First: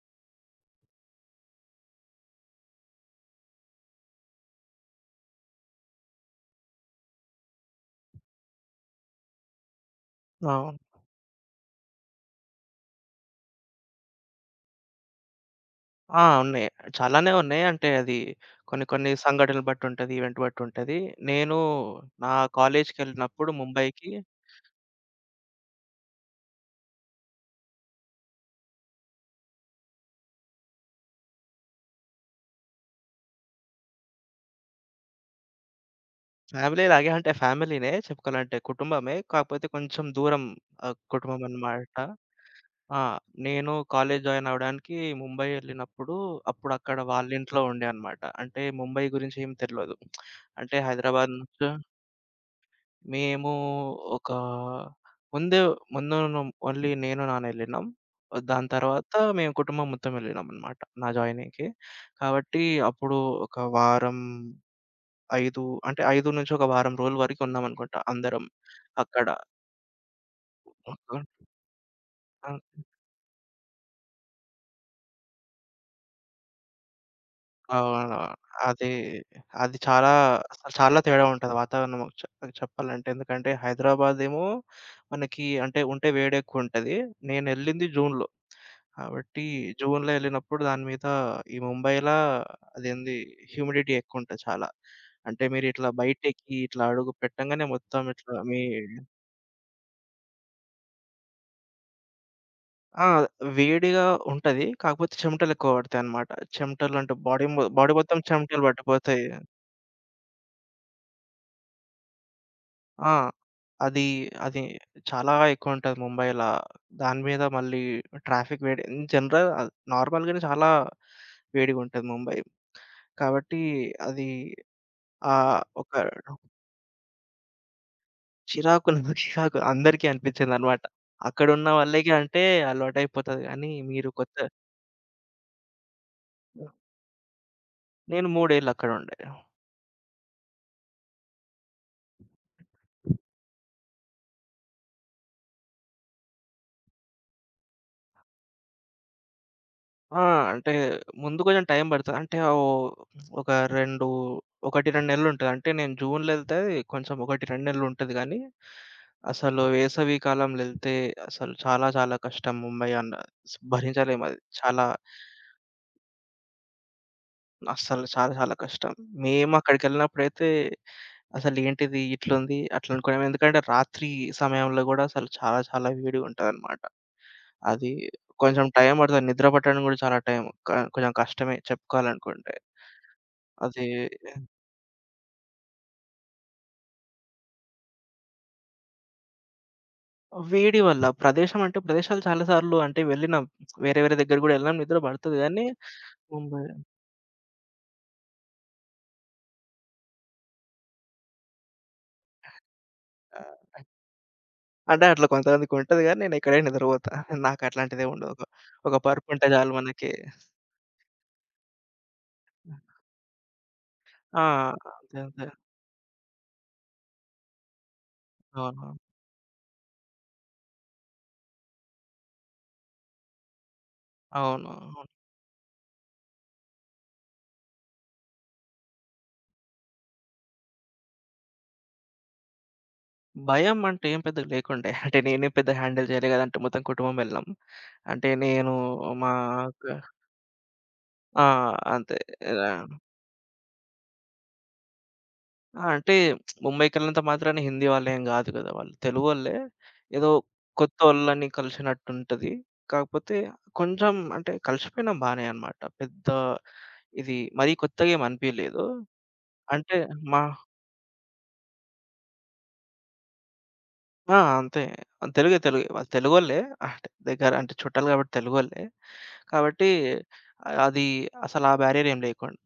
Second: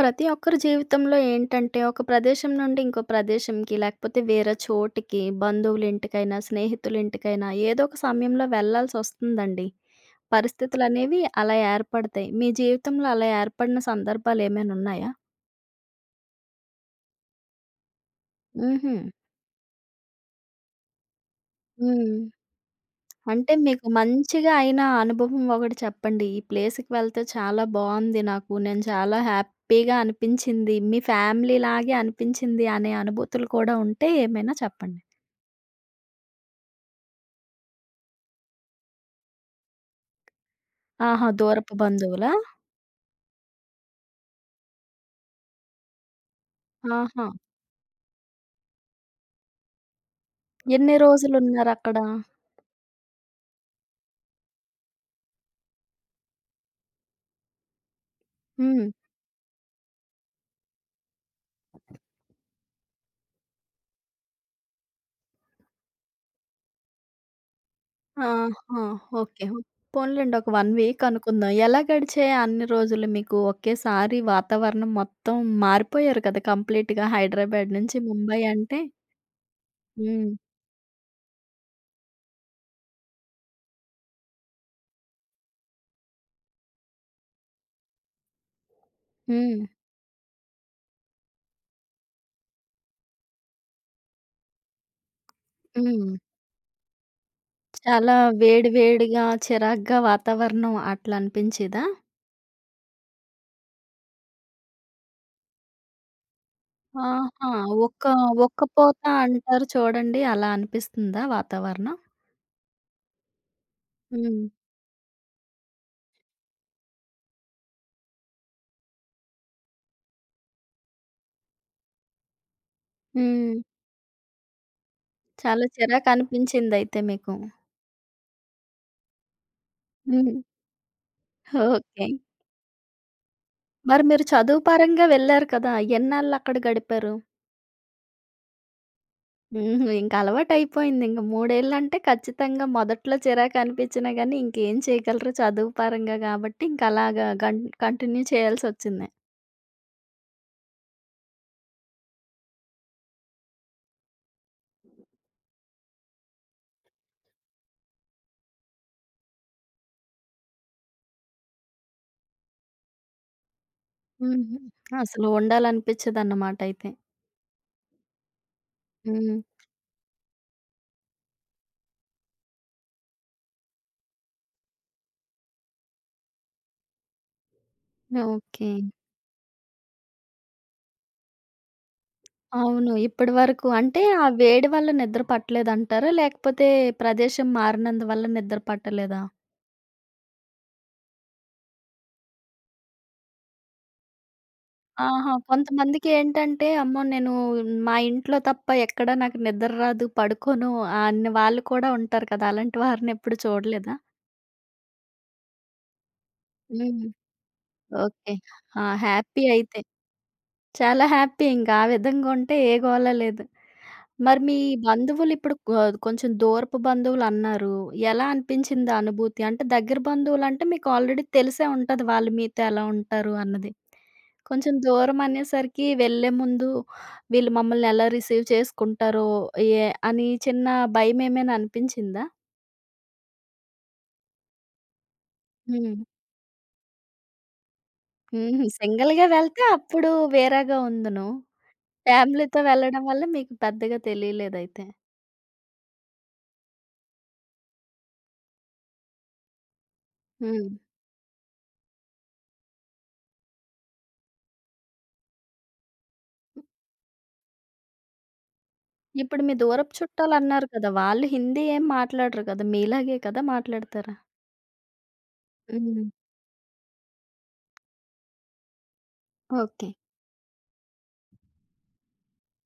ప్రతి ఒక్కరి జీవితంలో ఏంటంటే, ఒక ప్రదేశం నుండి ఇంకో ప్రదేశంకి, లేకపోతే వేరే చోటికి, బంధువులింటికైనా, స్నేహితులింటికైనా ఏదో ఒక సమయంలో వెళ్ళాల్సొస్తుందండి. అవును. పరిస్థితులనేవి అలా ఏర్పడతాయి. మీ జీవితంలో అలా ఏర్పడిన సందర్భాలేమైనున్నాయా? ఆ! ఉన్నాయి. చాలానే ఉన్నాయి. అంటే అది కొన్ని హుహు. కొన్ని సంఘటనలు బట్టి ఉంటది. ఈవెంట్ బట్టి ఉంటది. నేను హ్మ్. నా కాలేజ్‌కెళ్ళినప్పుడు అంటే మీకు ముంబైకి మంచిగా అయిన అనుభవం ఒకటి చెప్పండి. ఈ ప్లేస్‌కి వెళ్తే చాలా బావుంది నాకు. నేను చాలా హ్యాపీగా అనిపించింది. మీ ఫ్యామిలీ లాగే అనిపించింది అనే అనుభూతులు కూడా ఉంటే ఏమైనా చెప్పండి? ఫ్యామిలీలాగే అంటే ఫ్యామిలీనే చెప్పుకోవాలంటే కుటుంబమే. కాకపోతే కొంచెం దూరం. ఆహా! కుటుంబం దూరపు అన్నమాట. బంధువులా? ఆ! నేను కాలేజ్ జాయిన్ అవ్వడానికి ముంబై ఎళ్ళినప్పుడు అప్పుడు అక్కడ ఆహా! వాళ్ళ ఇంట్లో ఉండే అన్నమాట. అంటే ముంబై గురించి ఏం తెల్వదు. అంటే ఎన్ని హైదరాబాద్ నుంచి రోజులున్నారక్కడ? మేము ఒక ముందే ముందున్నాం. ఓన్లీ నేను, నాన్న ఎళ్ళినాం. దాని హ్మ్. తర్వాత మేము కుటుంబం మొత్తం ఎళ్ళినామనమాట నా జాయినింగ్‌కి. కాబట్టి అప్పుడు ఒక వారం 5 అంటే 5 నుంచి ఒక వారం రోజుల వరకు ఉన్నామనుకుంటా అందరం ఆహా! అక్కడ. ఓకే. పోనీలెండి ఒక 1 వీక్ అనుకుందాం. ఎలా గడిచాయి అన్ని రోజులు మీకు? ఒకేసారి వాతావరణం మొత్తం మారిపోయారు కదా! కంప్లీట్‌గా హైదరాబాద్ నుంచి అవును. ముంబై అంటే. అది, అది చాలా హ్మ్. అసలు చాలా తేడా ఉంటది వాతావరణం ఒక చెప్పాలంటే. ఎందుకంటే హైదరాబాద్ ఏమో మనకి అంటే ఉంటే వేడెక్కువుంటది. నేనెళ్ళింది జూన్‌లో. కాబట్టి హ్మ్. జూన్‌లో ఎళ్ళినప్పుడు దాని మీద ఈ ముంబైలా అదేంది హ్యూమిడిటీ ఎక్కువుంటది చాలా. అంటే మీరిట్లా హ్మ్. బయటెక్కి ఇట్లా అడుగు పెట్టంగానే మొత్తం చాలా ఇట్లా మీ వేడి వేడిగా, చిరాగ్గా వాతావరణం అట్లా అనిపించేదా? ఆ! వేడిగా ఉంటది. కాకపోతే చెమటలెక్కువ పడతాయన్నమాట. చెమటలు అంటే ఆహా! బాడీ ఒక్క మొత్తం చెమటలు ఒక్కపూత పట్టిపోతాయి. అంటారు చూడండి అలా అనిపిస్తుందా వాతావరణం? ఆ! అది హ్మ్. అది చాలా ఎక్కువుంటది ముంబైలా. దాని మీద మళ్ళీ ట్రాఫిక్ వేడి ఇన్ జనరల్, నార్మల్‌గానే చాలా వేడిగుంటది ముంబై. హ్మ్. కాబట్టి అది చాలా ఒక చిరాకనిపించిందయితే మీకు. చిరాకు నాకు చిరాకు అందరికీ హ్మ్. అనిపించిందనమాట. అక్కడున్న ఓకే. వాళ్ళకి అంటే అలవాటయిపోతది గానీ, మరి మీరు మీరు కొత్త. చదువు పరంగా వెళ్లారు కదా! ఎన్నాళ్ళక్కడ గడిపారు? నేను 3 ఏళ్ళు అక్కడ ఉండే. హుహు. ఇంక అలవాటయిపోయింది. ఇంక 3 ఏళ్ళంటే ఖచ్చితంగా మొదట్లో చిరాకనిపించినా గానీ ఇంకేం చేయగలరు చదువు పరంగా గాబట్టి ఇంకలాగా గన్ కంటిన్యూ చేయాల్సొచ్చింది. ఆ! అంటే ముందు కొంచెం టైం పడతది. అంటే ఓ ఒక 2, 1, 2 నెలలుంటది. అంటే నేను జూన్‌లో ఎళ్తే కొంచెం 1, 2 నెలలుంటది గానీ, అసలు వేసవి కాలంలో ఎళ్తే అసలు చాలా చాలా కష్టం ముంబై అన్న. భరించలేమది. హుహు. చాలా అసలు ఉండాలనిపిచ్చదన్నమాటయితే. అస్సలు చాలా చాలా కష్టం. హ్మ్. మేమక్కడికెళ్ళినప్పుడైతే అసలేంటిది ఇట్లుంది అట్లనుకున్నాం. ఎందుకంటే రాత్రి సమయంలో గూడా అసలు చాలా చాలా వేడిగుంటదనమాట. అది కొంచెం ఓకే. టైం పడతది. నిద్ర పట్టడం గూడా చాలా టైం క కొంచెం కష్టమే చెప్పుకోవాలనుకుంటే. అవును. ఇప్పడి వరకు అది అంటే ఆ వేడి వల్ల నిద్ర పట్టలేదంటారా? లేకపోతే ప్రదేశం మారినందువల్ల నిద్ర పట్టలేదా? వేడి వల్ల, ప్రదేశం అంటే ప్రదేశాలు చాలా సార్లు అంటే వెళ్ళినాం. వేరే వేరే దగ్గర గూడా వెళ్ళినాం. నిద్ర ఆహా! పడతది గానీ ముంబై. కొంతమందికేంటంటే, అమ్మో! నేను మా ఇంట్లో తప్ప ఎక్కడ నాకు నిద్ర రాదు, పడుకోను అన్న వాళ్ళు కూడా ఉంటారు కదా! అలాంటి వారిని ఎప్పుడు ఆ! చూడలేదా? అంటే అట్లా కొంతమందికుంటది గానీ నేనెక్కడైనా హ్మ్. నిద్రపోతా. నాకట్లాంటిదేం ఓకే. ఉండదు. ఆ! ఒక హ్యాపీ పరుపుంటే చాలు అయితే. మనకి. చాలా హ్యాపీ ఇంక. ఆ విధంగా ఉంటే ఏ గోల లేదు. ఆ! మరి మీ అంతే. అంతే. బంధువులిప్పుడు కొంచెం దూరపు బంధువులన్నారు. ఎలా అవును. అనిపించింది ఆ అనుభూతి? అంటే దగ్గర బంధువులంటే మీకు ఆల్రెడీ తెలిసే ఉంటది వాళ్ళు మీతో ఎలా ఉంటారు అన్నది. అవును. కొంచెం అవును. దూరమనేసరికి వెళ్ళే ముందు వీళ్ళు మమ్మల్ని ఎలా రిసీవ్ చేసుకుంటారో, ఏ అని చిన్న భయమేమైనా అనిపించిందా? భయం అంటే ఏం పెద్దగా లేకుండే. అంటే నేనేం పెద్ద హ్మ్. హ్యాండిల్ చేయలే గదా! అంటే మొత్తం కుటుంబం వెళ్ళాం. అంటే హుహు. నేను సింగిల్‌గా మా వెళ్తే అక్క. అప్పుడు వేరేగా ఉందును. ఆ! అంతే. ఫ్యామిలీతో ఆ! వెళ్ళడం వల్ల మీకు పెద్దగా తెలియలేదయితే. అంటే ముంబైకెళ్ళినంత మాత్రాన హిందీ వాళ్ళేం గాదు గదా! వాళ్ళు తెలుగోళ్ళే. ఏదో హ్మ్. కొత్తోళ్ళని కలిసినట్టుంటది. కాకపోతే కొంచెం అంటే కలిసిపోయినాం బానే అన్నమాట. పెద్ద ఇది మరీ కొత్తగా ఏమి అనిపియలేదు. ఇప్పుడు మీ దూరపు అంటే మా చుట్టాలన్నారు కదా! వాళ్ళు హిందీ ఏం మాట్లాడరు కదా! మీలాగే కదా మాట్లాడతారా? ఆ! అంతే. తెలుగే, తెలుగే. హ్మ్. వాళ్ళు తెలుగోళ్ళే. అంటే దగ్గర అంటే చుట్టాలు కాబట్టి తెలుగోళ్ళే. ఓకే. కాబట్టి అది అసలు ఆ బ్యారియర్ ఏం లేకుండా.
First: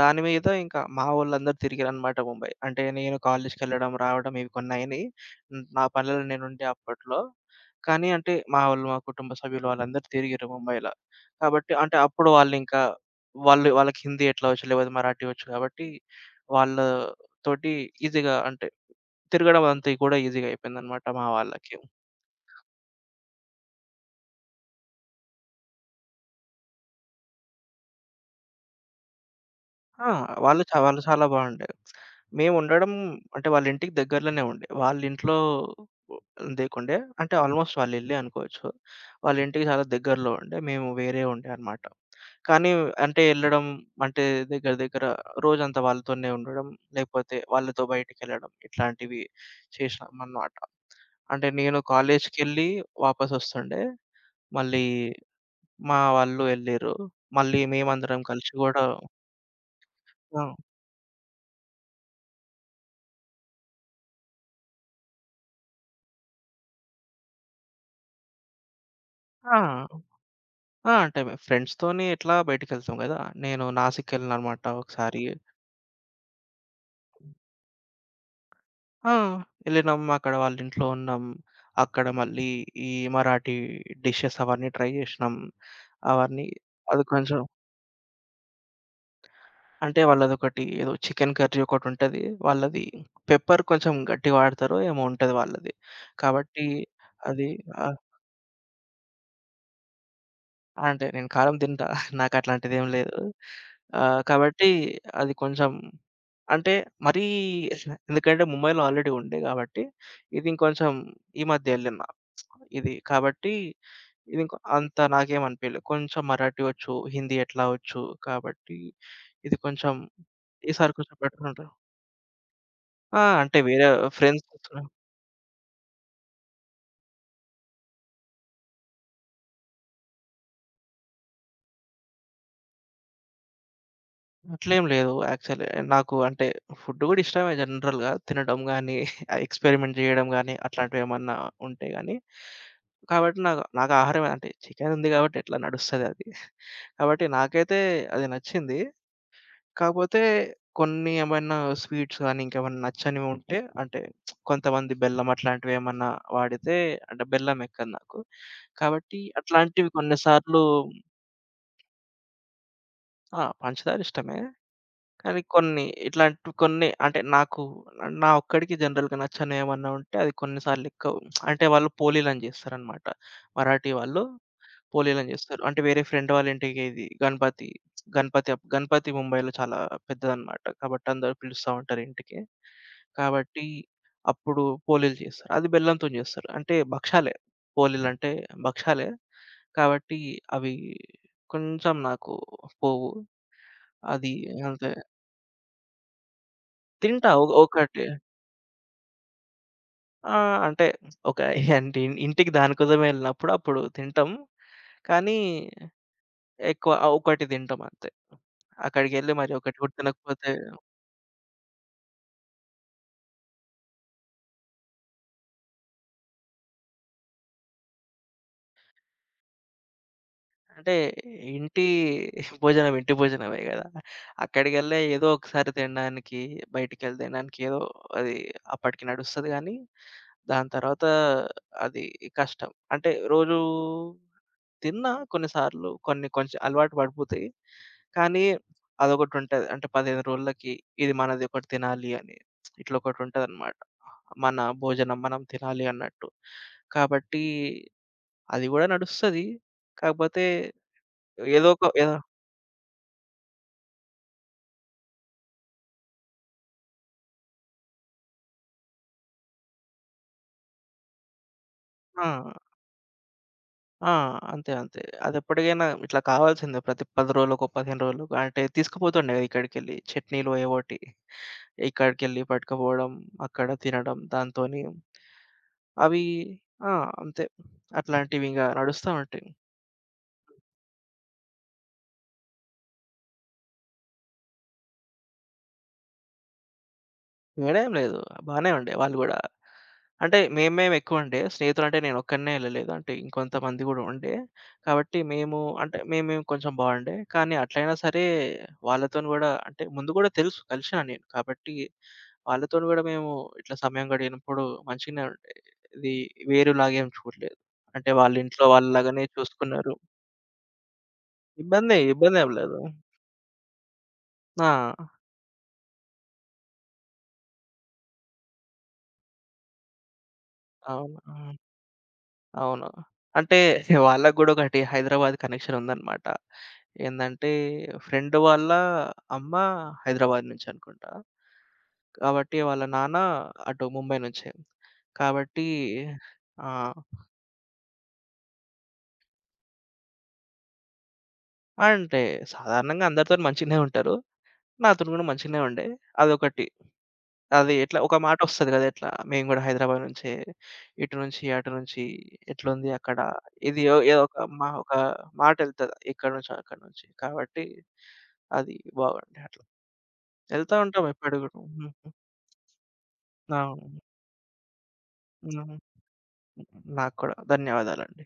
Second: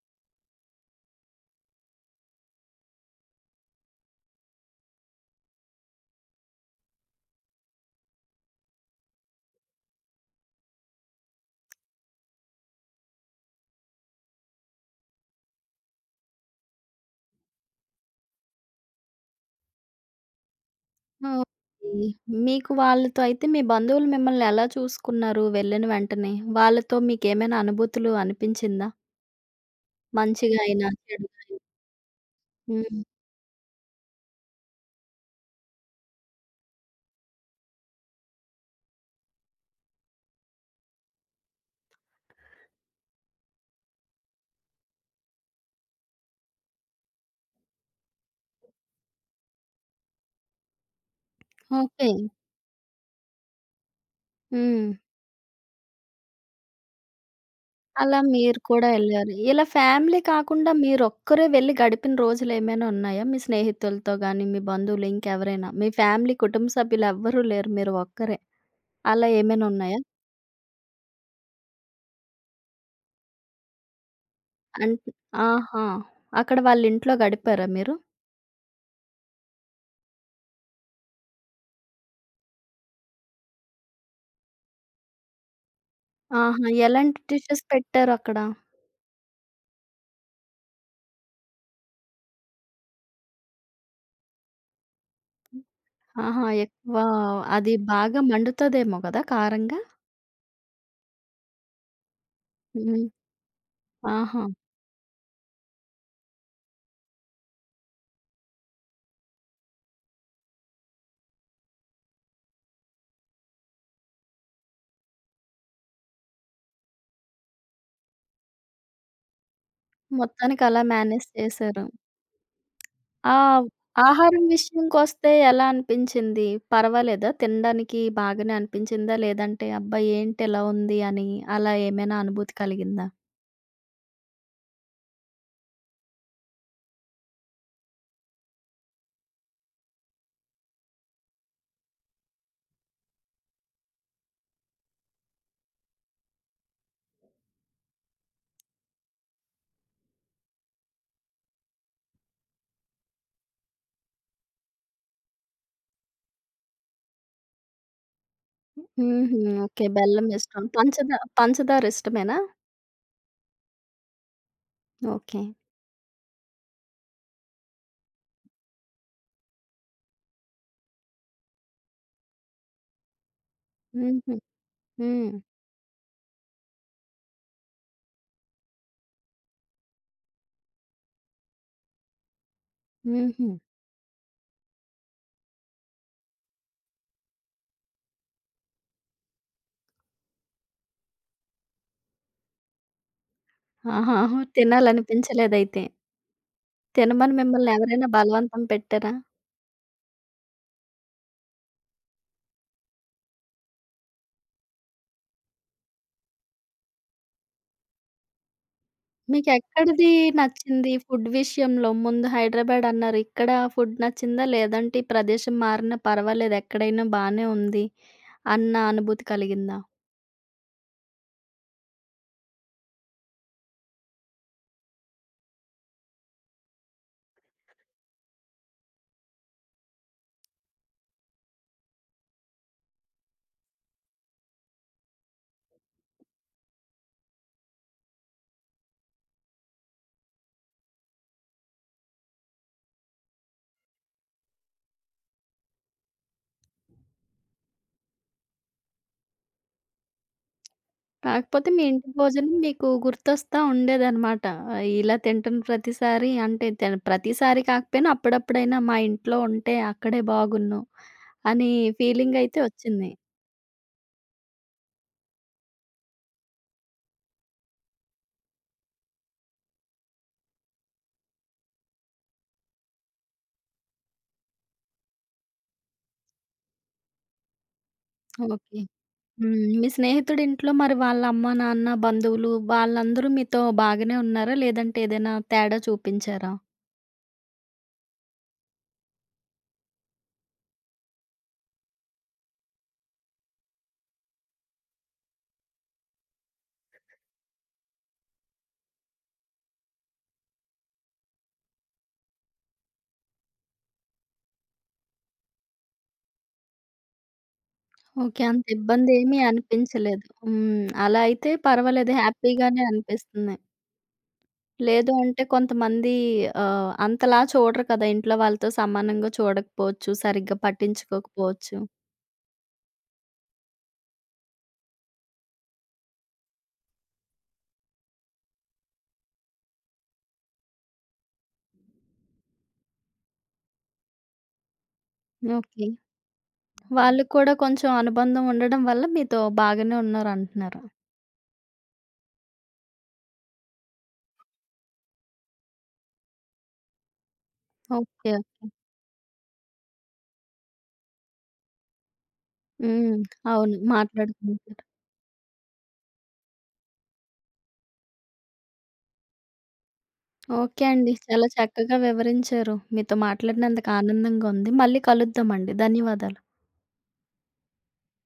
దాని మీద ఇంకా మా వోళ్ళందరూ తిరిగారనమాట ముంబై. అంటే నేను కాలేజ్‌కెళ్ళడం, రావడం ఇవి కొన్నయినయి. హ్మ్. నా పనులలో నేనుండే అప్పట్లో. కానీ అంటే మా వోళ్ళు, మా కుటుంబ సభ్యులు వాళ్ళందరూ తిరిగిర్రు ముంబైలా. కాబట్టి అంటే అప్పుడు వాళ్ళింకా వాళ్ళకి హిందీ ఎట్లా వచ్చు, లేకపోతే మరాఠీ వచ్చు కాబట్టి వాళ్ళతోటి ఈజీగా అంటే తిరగడం అంతా కూడా ఈజీగా అయిపోయిందనమాట మా వాళ్ళకి. ఓకే. మీకు వాళ్ళతో అయితే మీ బంధువులు మిమ్మల్ని ఎలా చూసుకున్నారు వెళ్ళిన వెంటనే? వాళ్ళతో మీకేమైనా అనుభూతులు అనిపించిందా? ఆ! మంచిగా అయినా, వాళ్ళు చాలా చెడుగా అయినా? బాగుండే. మేముండడం హ్మ్. అంటే వాళ్ళింటికి దగ్గరలోనే ఉండే. వాళ్ళింట్లో లేకుండే. అంటే ఆల్‌మోస్ట్ వాళ్ళ ఇల్లే అనుకోవచ్చు. వాళ్ళింటికి చాలా దగ్గరలో ఉండే. మేము వేరే ఉండే అనమాట. కానీ అంటే ఎళ్ళడం అంటే దగ్గర దగ్గర రోజంతా వాళ్ళతోనే ఉండడం, లేకపోతే వాళ్ళతో బయటికెళ్ళడం ఇట్లాంటివి చేశామనమాట. అంటే నేను ఓకే. కాలేజ్‌కెళ్ళి వాపసొస్తుండే. మళ్ళీ హ్మ్. మా వాళ్ళు ఎళ్ళిర్రు. మళ్ళీ అలా మేమందరం కలిసి మీరు గూడా. కూడా ఎళ్లారు. ఇలా ఫ్యామిలీ ఆ! కాకుండా మీరొక్కరే వెళ్లి గడిపిన రోజులేమైనా ఉన్నాయా? మీ స్నేహితులతో గాని, మీ బంధువులు ఇంకెవరైనా? మీ ఫ్యామిలీ కుటుంబ సభ్యులెవ్వరూ లేరు మీరు ఒక్కరే. అలా ఏమైనా ఆ! ఉన్నాయా? ఆ! అంటే ఫ్రెండ్స్‌తోని ఇట్లా బయటికెళ్తాం గదా! నేను నాసిక్కెళ్ళాననమాట అంట్ ఒకసారి. ఆహా! అక్కడ వాళ్ళ ఇంట్లో గడిపారా మీరు? ఆ! ఎళ్ళినాం అక్కడ వాళ్ళ ఇంట్లో ఉన్నాం. అక్కడ మళ్ళీ ఈ మరాఠీ డిషెస్ అవన్నీ ట్రై జేసినాం. అవన్నీ ఆహా! అది ఎలాంటి కొంచెం డిషెస్ పెట్టారక్కడ? అంటే వాళ్ళదొకటి ఏదో చికెన్ కర్రీ ఒకటుంటది. వాళ్ళది పెప్పర్ కొంచెం గట్టిగా వాడతారో ఏమో ఉంటది వాళ్ళది. ఆహా! కాబట్టి ఎక్కువ అది అది ఆ! బాగా మండుతదేమో గదా! కారంగా. అంటే నేను కారం తింటా. నాకట్లాంటిదేం హ్మ్. లేదు. ఓకే. ఆహా! కాబట్టి అది కొంచెం అంటే మరీ ఎందుకంటే ముంబైలో ఆల్రెడీ ఉండే గాబట్టి, ఇది ఇంకొంచెం ఈ మధ్య ఎళ్ళినా. ఇది కాబట్టి ఇదింక అంత నాకేం అనిపియలే. కొంచెం మరాఠీ వచ్చు, హిందీ ఎట్లా వచ్చు కాబట్టి ఇది కొంచెం మొత్తానికి అలా ఈసారి కొంచెం మేనేజ్ బెటర్ ఉంటది. చేశారు. ఆ! ఆ! అంటే వేరే ఆహారం ఫ్రెండ్స్. విషయంకొస్తే ఎలా అనిపించింది? పర్వాలేదా? తినడానికి బాగానే అనిపించిందా? లేదంటే అబ్బా! ఏంటి ఇలా ఉంది అని అలా ఏమైనా అనుభూతి కలిగిందా? అట్లేం లేదు. యాక్చువల్లీ నాకు అంటే ఫుడ్ గూడా ఇష్టమే జనరల్‌గా. తినడం గానీ, ఎక్స్‌పెరిమెంట్ జేయడం గానీ, అట్లాంటివేమన్నా ఉంటే గానీ, కాబట్టి నాకు నాకు ఆహారమే అంటే చికెన్ ఉంది గాబట్టి ఎట్లా నడుస్తదది. కాబట్టి నాకైతే అది నచ్చింది. కాకపోతే కొన్ని ఏమైనా స్వీట్స్ గానీ, ఇంకేమన్నా నచ్చనివి ఉంటే అంటే కొంతమంది బెల్లం అట్లాంటివేమన్నా వాడితే అంటే బెల్లమెక్కదు నాకు. కాబట్టి హుహు. ఓకే. అట్లాంటివి కొన్ని బెల్లం సార్లు. ఇష్టం. పంచదార ఇష్టమేనా? ఆ! పంచదార ఇష్టమే. కానీ ఓకే. కొన్ని ఇట్లాంటి కొన్ని అంటే నాకు నా ఒక్కడికి జనరల్‌గా నచ్చనివి ఏమన్నా ఉంటే అది కొన్ని సార్లు ఎక్కువ అంటే వాళ్ళు పోలీలని చేస్తారనమాట. మరాఠీ వాళ్ళు హుహు. హ్మ్. పోలీలని చేస్తారు. అంటే వేరే ఫ్రెండ్ వాళ్ళ ఇంటికి ఇది గణపతి, గణపతి అప్ గణపతి ముంబైలో చాలా పెద్దదనమాట. కాబట్టి అందరూ పిలుస్తా ఉంటారు ఇంటికి. హుహు. కాబట్టి అప్పుడు పోలీలు చేస్తారు. అది బెల్లంతోని చేస్తారు. అంటే భక్షాలే. పోలీలంటే భక్షాలే. కాబట్టి అవి కొంచెం నాకు పోవు. ఆహా! అది అంతే. తినాలనిపించలేదైతే. తింటా. తినమని మిమ్మల్ని ఒకటి. ఎవరైనా బలవంతం పెట్టారా? ఆ! అంటే ఒక అంటే ఇంటికి దానికోసమే వెళ్ళినప్పుడు అప్పుడు తింటాం. కానీ ఎక్కువ ఒకటి తింటాం అంతే. అక్కడికెళ్ళి మరి ఒకటి కూడా మీకెక్కడిది తినకపోతే నచ్చింది ఫుడ్ విషయంలో? ముందు హైదరాబాద్ అన్నారు. ఇక్కడ ఫుడ్ నచ్చిందా? లేదంటే ఈ ప్రదేశం మారినా పర్వాలేదు ఎక్కడైనా బానే ఉంది అన్న అనుభూతి కలిగిందా? అంటే ఇంటి భోజనం ఇంటి భోజనమే గదా! అక్కడికెళ్ళి ఏదో ఒకసారి తినడానికి, బయటికెళ్ళి తినడానికి ఏదో అది అప్పటికి నడుస్తది గానీ, దాని తర్వాత అది కష్టం. అంటే రోజు తిన్నా కొన్నిసార్లు కొన్ని కొంచెం అలవాటు పడిపోతాయి. కానీ అదొకటుంటది. అంటే 15 రోజులకి ఇది మనది ఒకటి తినాలి అని. ఇట్లా ఒకటుంటదనమాట. మన భోజనం మనం తినాలి అన్నట్టు. కాబట్టి అది గూడా నడుస్తది. కాకపోతే కాకపోతే ఏదో మీ ఒక ఇంటి ఏదో. భోజనం మీకు గుర్తొస్తా ఉండేదనమాట. ఇలా తింటున్న ప్రతిసారి అంటే ప్రతిసారి కాకపోయినా అప్పుడప్పుడైనా మా ఇంట్లో ఉంటే అక్కడే బాగున్ను అని ఆ! ఫీలింగయితే వచ్చింది. ఆ! అంతే. అంతే. అదెప్పటికైనా ఇట్లా కావాల్సిందే. ప్రతి 10 రోజులకో, 15 రోజులకో అంటే తీసుకుపోతుండే కదా! ఇక్కడికెళ్ళి చట్నీలు ఏవోటి. ఇక్కడికెళ్ళి పట్టుకపోవడం, అక్కడ తినడం దాంతోని అవి ఆ! అంతే. అట్లాంటివింగా ఓకే. నడుస్తా ఉంటాయి. హ్మ్. మీ స్నేహితుడింట్లో మరి వాళ్ళ అమ్మ, నాన్న, బంధువులు వాళ్ళందరూ మీతో బాగానే ఉన్నారా? లేదంటే ఏదైనా తేడా చూపించారా? తేడా ఏం లేదు. బానే ఉండే వాళ్ళు గూడా. అంటే మేము మేము ఎక్కువండే. స్నేహితులంటే నేనొక్కడినే ఎళ్ళలేదు. అంటే ఇంకొంతమంది గూడా ఉండే. కాబట్టి మేము అంటే మేము మేము కొంచెం బాగుండే. కానీ అట్లైనా సరే వాళ్ళతోని గూడా అంటే ముందు గూడా తెలుసు కలిషినా నేను. కాబట్టి వాళ్ళతోని గూడా మేము ఇట్లా సమయం గడిపినప్పుడు మంచిగనే ఉండే. ఇది వేరేలాగేం చూడలేదు. అంటే ఓకే. అంత వాళ్ళింట్లో వాళ్ళలాగానే ఇబ్బందేమీ చూసుకున్నారు. అనిపించలేదు. హ్మ్. అలా అయితే పర్వాలేదు. ఇబ్బందేం లేదు. హ్యాపీగానే అనిపిస్తుంది. ఆ! లేదు అంటే కొంతమంది అంతలా చూడరు కదా! ఇంట్లో వాళ్ళతో సమానంగా చూడకపోవచ్చు. సరిగ్గా అవును. ఆ! పట్టించుకోకపోవచ్చు. అవును. అంటే వాళ్ళకి గూడా ఒకటి హైదరాబాద్ కనెక్షన్ ఉందన్నమాట. ఏందంటే ఫ్రెండ్ వాళ్ళ అమ్మ హైదరాబాద్ నుంచి అనుకుంటా. కాబట్టి వాళ్ళ నాన్న అటు ముంబై నుంచే. కాబట్టి ఓకే. ఆహ్, వాళ్ళకి కూడా కొంచెం అనుబంధం ఉండడం వల్ల మీతో బాగానే ఉన్నారంటున్నారు. అంటే సాధారణంగా అందరితోని మంచిగనే ఉంటారు. నాతోని గూడా మంచిగనే ఉండే. అదొకటి. అది ఎట్లా ఒక ఓకే. మాటొస్తది గదా! ఎట్లా మేము గూడా హైదరాబాద్ నుంచే. ఇటు నుంచి, అటు నుంచి ఎట్లుంది అక్కడ? హ్మ్. అవును. ఇది ఏదో ఒక మాట్లాడుకుని మా ఒక మాటెళ్తది ఇక్కడి నుంచి, అక్కడి నుంచి. కాబట్టి అది బాగుండే అట్లా. ఎళ్తా ఓకే ఉంటాం అండి. ఎప్పుడు చాలా గూడా. హ్మ్. చక్కగా హ్మ్. వివరించారు. మీతో మాట్లాడినందుకు అవును. ఆనందంగా ఉంది. మళ్ళీ హ్మ్. కలుద్దామండి. హ్మ్. ధన్యవాదాలు. నాకు కూడా. ధన్యవాదాలండి.